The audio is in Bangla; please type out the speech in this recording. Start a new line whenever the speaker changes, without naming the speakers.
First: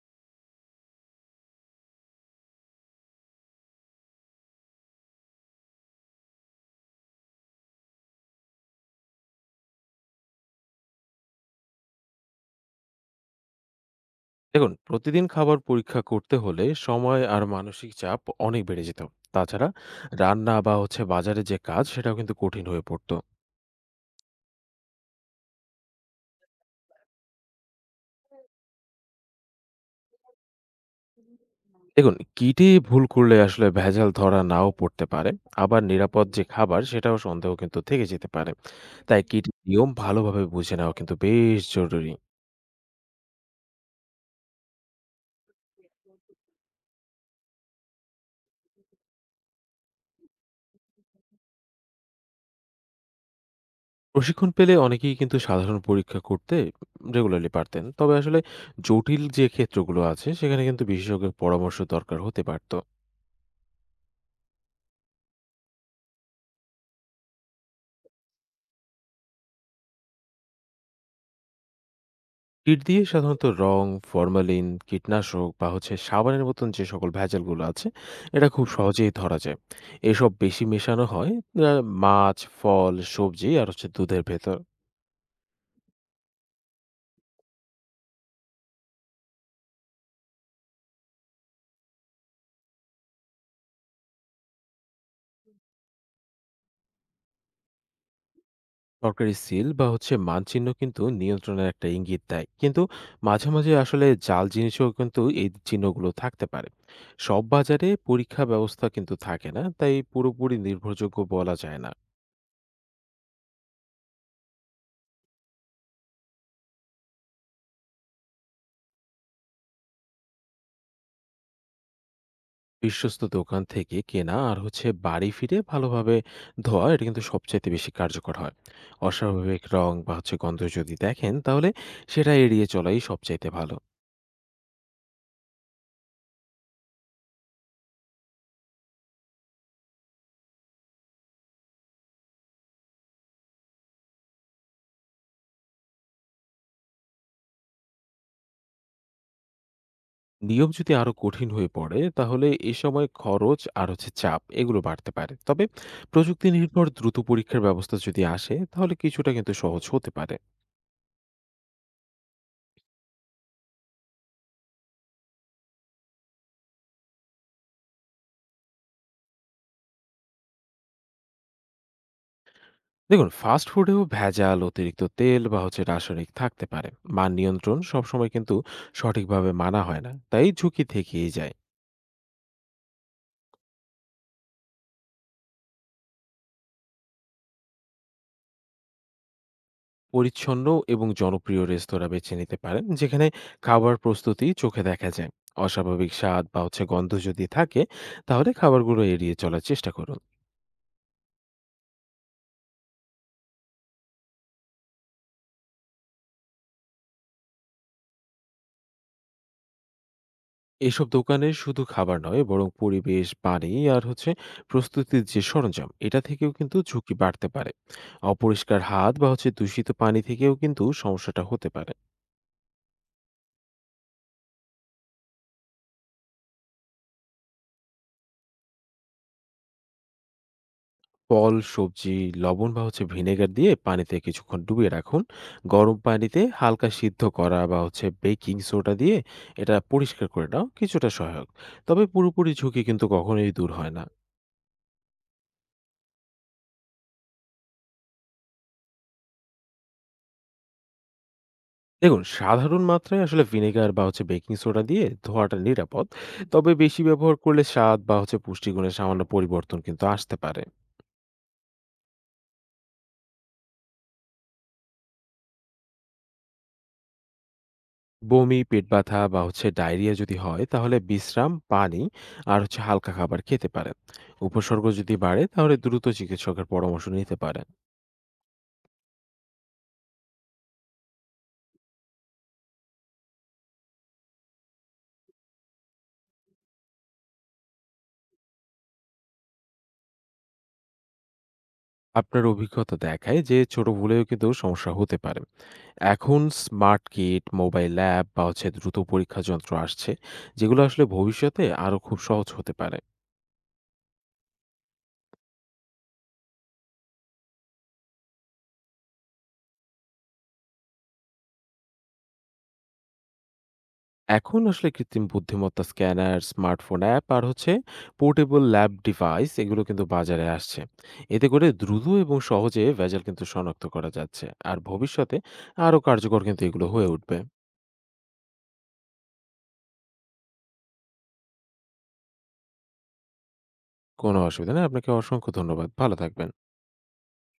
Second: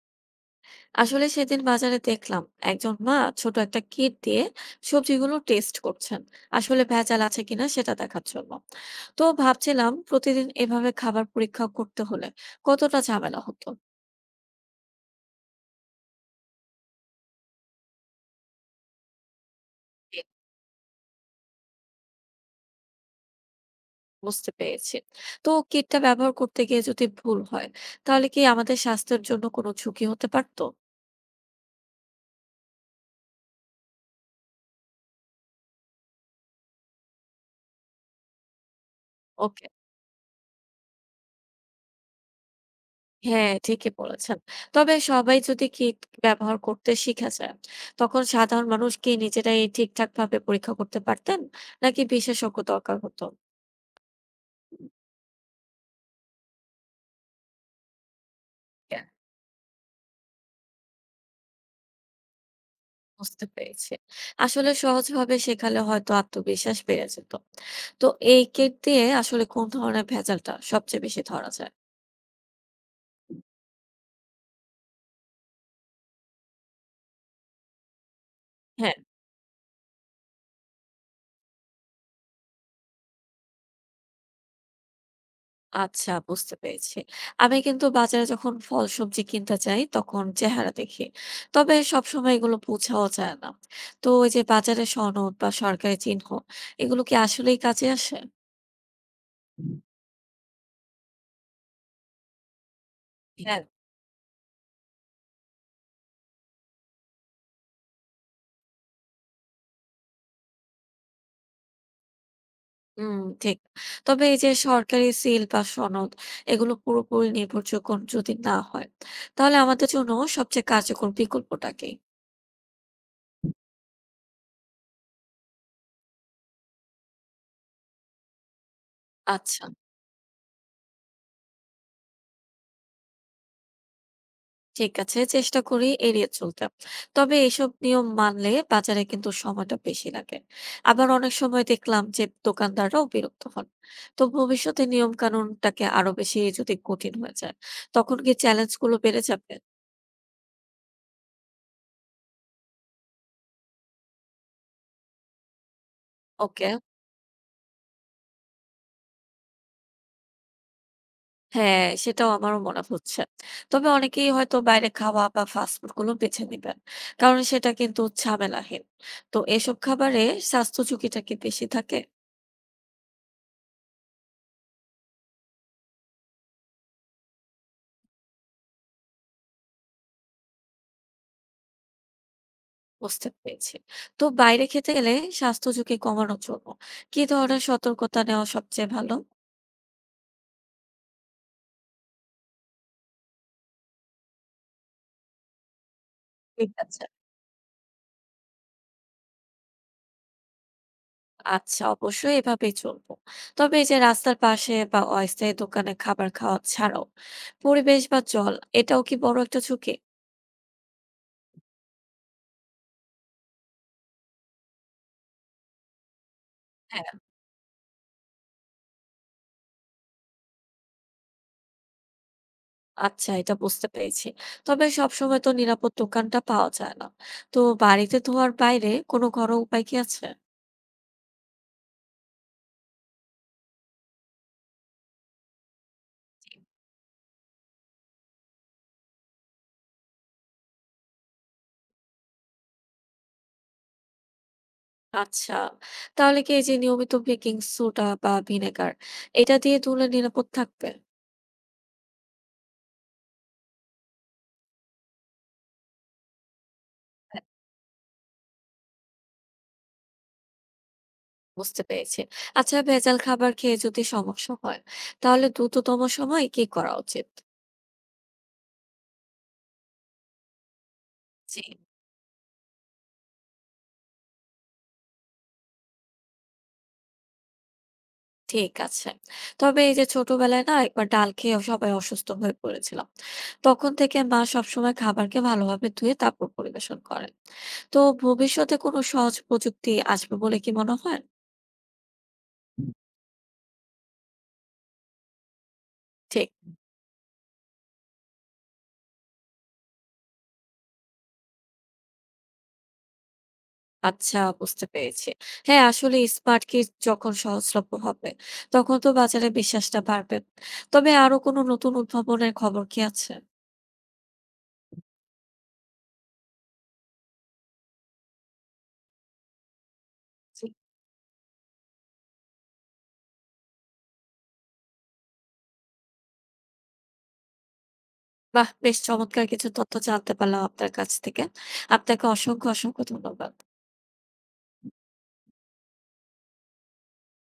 আসলে সেদিন বাজারে দেখলাম একজন মা ছোট একটা কিট দিয়ে সবজিগুলো টেস্ট করছেন আসলে ভেজাল আছে কিনা সেটা দেখার জন্য। তো ভাবছিলাম প্রতিদিন এভাবে খাবার পরীক্ষা করতে হলে কতটা ঝামেলা হতো।
দেখুন, প্রতিদিন খাবার পরীক্ষা করতে হলে সময় আর মানসিক চাপ অনেক বেড়ে যেত। তাছাড়া
এ,
রান্না বা হচ্ছে বাজারে যে কাজ সেটাও কিন্তু কঠিন হয়ে পড়তো।
বুঝতে পেরেছি। তো কিটটা ব্যবহার করতে গিয়ে যদি ভুল হয় তাহলে কি আমাদের স্বাস্থ্যের জন্য কোনো ঝুঁকি হতে পারতো?
দেখুন, কিটে ভুল করলে আসলে ভেজাল ধরা নাও পড়তে পারে। আবার নিরাপদ যে খাবার সেটাও সন্দেহ কিন্তু থেকে যেতে পারে। তাই কিট
ওকে।
নিয়ম ভালোভাবে বুঝে নেওয়া কিন্তু বেশ জরুরি।
হ্যাঁ, ঠিকই বলেছেন। তবে সবাই যদি কিট ব্যবহার করতে শিখে যায়, তখন সাধারণ মানুষ কি নিজেরাই ঠিকঠাকভাবে পরীক্ষা করতে পারতেন? নাকি বিশেষজ্ঞ দরকার হতো?
প্রশিক্ষণ পেলে অনেকেই কিন্তু সাধারণ পরীক্ষা করতে রেগুলারলি পারতেন। তবে আসলে
ইয়া,
জটিল যে ক্ষেত্রগুলো আছে সেখানে কিন্তু বিশেষজ্ঞের পরামর্শ দরকার হতে পারত।
বুঝতে পেরেছি। আসলে সহজভাবে শেখালে হয়তো আত্মবিশ্বাস বেড়ে যেত। তো এই কিট দিয়ে আসলে কোন ধরনের ভেজালটা সবচেয়ে বেশি ধরা যায়?
কীট দিয়ে সাধারণত রং, ফরমালিন, কীটনাশক বা হচ্ছে সাবানের মতন যে সকল ভেজালগুলো আছে, এটা খুব
হ্যাঁ।
সহজেই ধরা যায়। এসব বেশি মেশানো হয় আ মাছ, ফল, সবজি আর হচ্ছে দুধের ভেতর।
আচ্ছা, বুঝতে পেরেছি। আমি কিন্তু বাজারে যখন ফল সবজি কিনতে যাই তখন চেহারা দেখি। তবে সবসময় এগুলো বোঝাও যায় না। তো ওই যে বাজারে সনদ বা সরকারি চিহ্ন, এগুলো কি আসলেই কাজে আসে?
সরকারি সিল বা হচ্ছে মানচিহ্ন কিন্তু নিয়ন্ত্রণের একটা ইঙ্গিত দেয়। কিন্তু মাঝে,
হ্যাঁ।
মাঝে আসলে জাল জিনিসেও কিন্তু এই চিহ্নগুলো থাকতে পারে। সব বাজারে পরীক্ষা ব্যবস্থা কিন্তু থাকে না, তাই পুরোপুরি নির্ভরযোগ্য বলা যায় না।
হুম। ঠিক। তবে এই যে সরকারি সিল বা সনদ এগুলো পুরোপুরি নির্ভরযোগ্য যদি না হয় তাহলে আমাদের জন্য সবচেয়ে কার্যকর বিকল্পটা কি?
বিশ্বস্ত দোকান থেকে কেনা আর হচ্ছে বাড়ি ফিরে ভালোভাবে ধোয়া, এটা কিন্তু সবচাইতে বেশি কার্যকর হয়। অস্বাভাবিক
আচ্ছা।
রং বা হচ্ছে গন্ধ যদি দেখেন, তাহলে সেটা এড়িয়ে চলাই সবচাইতে ভালো।
ঠিক আছে, চেষ্টা করি এড়িয়ে চলতে। তবে এসব নিয়ম মানলে বাজারে কিন্তু সময়টা বেশি লাগে। আবার অনেক সময় দেখলাম যে দোকানদাররাও বিরক্ত হন। তো ভবিষ্যতে নিয়ম কানুনটাকে আরো বেশি যদি কঠিন হয়ে যায়, তখন কি চ্যালেঞ্জ গুলো বেড়ে যাবে?
নিয়ম যদি আরো কঠিন হয়ে পড়ে, তাহলে এ সময় খরচ আর হচ্ছে চাপ এগুলো বাড়তে পারে। তবে প্রযুক্তি
ওকে।
নির্ভর দ্রুত পরীক্ষার ব্যবস্থা যদি আসে, তাহলে কিছুটা কিন্তু সহজ হতে পারে।
হ্যাঁ, সেটাও আমারও মনে হচ্ছে। তবে অনেকেই হয়তো বাইরে খাওয়া বা ফাস্ট ফুড গুলো বেছে নিবেন। কারণ সেটা কিন্তু ঝামেলাহীন। তো এসব খাবারে স্বাস্থ্য ঝুঁকিটা কি বেশি থাকে?
দেখুন, ফাস্ট ফুডেও ভেজাল, অতিরিক্ত তেল বা হচ্ছে রাসায়নিক থাকতে পারে। মান নিয়ন্ত্রণ সবসময় কিন্তু সঠিকভাবে মানা হয় না, তাই ঝুঁকি থেকেই যায়।
বুঝতে পেরেছি। তো বাইরে খেতে গেলে স্বাস্থ্য ঝুঁকি কমানোর জন্য কি ধরনের সতর্কতা নেওয়া সবচেয়ে ভালো?
পরিচ্ছন্ন এবং জনপ্রিয় রেস্তোরাঁ বেছে নিতে পারেন, যেখানে খাবার প্রস্তুতি চোখে দেখা যায়। অস্বাভাবিক স্বাদ বা
ঠিক
হচ্ছে
আছে।
গন্ধ যদি থাকে, তাহলে খাবারগুলো এড়িয়ে চলার চেষ্টা করুন।
আচ্ছা, অবশ্যই এভাবেই চলবো। তবে এই যে রাস্তার পাশে বা অস্থায়ী দোকানে খাবার খাওয়া ছাড়াও পরিবেশ বা জল, এটাও কি বড় একটা ঝুঁকি?
এসব দোকানে শুধু খাবার নয়, বরং পরিবেশ, পানি আর হচ্ছে প্রস্তুতির যে সরঞ্জাম, এটা থেকেও কিন্তু
হ্যাঁ।
ঝুঁকি বাড়তে পারে। অপরিষ্কার হাত বা হচ্ছে দূষিত পানি থেকেও কিন্তু সমস্যাটা হতে পারে।
আচ্ছা, এটা বুঝতে পেরেছি। তবে সবসময় তো নিরাপদ দোকানটা পাওয়া যায় না। তো বাড়িতে ধোয়ার বাইরে কোনো ঘরোয়া উপায় কি আছে?
ফল, সবজি, লবণ বা হচ্ছে ভিনেগার দিয়ে পানিতে কিছুক্ষণ ডুবিয়ে রাখুন। গরম পানিতে হালকা সিদ্ধ করা বা হচ্ছে বেকিং সোডা দিয়ে এটা পরিষ্কার করে নাও কিছুটা সহায়ক। তবে পুরোপুরি ঝুঁকি কিন্তু কখনোই দূর হয় না।
আচ্ছা। তাহলে কি এই যে নিয়মিত বেকিং সোডা বা ভিনেগার এটা দিয়ে ধুলে নিরাপদ থাকবে?
দেখুন, সাধারণ মাত্রায় আসলে ভিনেগার বা হচ্ছে বেকিং সোডা দিয়ে ধোয়াটা নিরাপদ। তবে বেশি ব্যবহার
হ্যাঁ,
করলে স্বাদ বা হচ্ছে পুষ্টিগুণে সামান্য পরিবর্তন কিন্তু আসতে পারে।
বুঝতে পেরেছি। আচ্ছা, ভেজাল খাবার খেয়ে যদি সমস্যা হয়, তাহলে দ্রুততম সময়ে কি করা উচিত?
বমি, পেট ব্যথা বা হচ্ছে ডায়রিয়া যদি হয়, তাহলে বিশ্রাম,
জি।
পানি আর হচ্ছে হালকা খাবার খেতে পারেন। উপসর্গ যদি বাড়ে, তাহলে দ্রুত চিকিৎসকের পরামর্শ নিতে পারেন।
ঠিক আছে। তবে এই যে ছোটবেলায় না একবার ডাল খেয়ে সবাই অসুস্থ হয়ে পড়েছিলাম। তখন থেকে মা সবসময় খাবারকে ভালোভাবে ধুয়ে তারপর পরিবেশন করেন। তো ভবিষ্যতে কোনো সহজ প্রযুক্তি আসবে বলে কি মনে হয়?
আপনার অভিজ্ঞতা দেখায় যে ছোট ভুলেও কিন্তু সমস্যা হতে পারে। এখন
ঠিক।
স্মার্ট কিট, মোবাইল অ্যাপ বা হচ্ছে দ্রুত পরীক্ষা যন্ত্র আসছে, যেগুলো আসলে ভবিষ্যতে আরো খুব সহজ হতে পারে।
আচ্ছা, বুঝতে পেরেছি। হ্যাঁ, আসলে স্মার্ট কিট যখন সহজলভ্য হবে, তখন তো বাজারে বিশ্বাসটা বাড়বে। তবে আরো কোনো নতুন উদ্ভাবনের খবর কি আছে?
এখন আসলে কৃত্রিম বুদ্ধিমত্তা স্ক্যানার, স্মার্টফোন অ্যাপ আর হচ্ছে পোর্টেবল ল্যাব ডিভাইস এগুলো কিন্তু বাজারে আসছে। এতে করে দ্রুত এবং সহজে ভেজাল কিন্তু শনাক্ত করা যাচ্ছে। আর ভবিষ্যতে আরো কার্যকর কিন্তু এগুলো হয়ে উঠবে।
বাহ! বেশ চমৎকার কিছু তথ্য জানতে পারলাম আপনার কাছ থেকে। আপনাকে অসংখ্য, অসংখ্য ধন্যবাদ।
কোনো অসুবিধা নেই। আপনাকে অসংখ্য ধন্যবাদ। ভালো থাকবেন।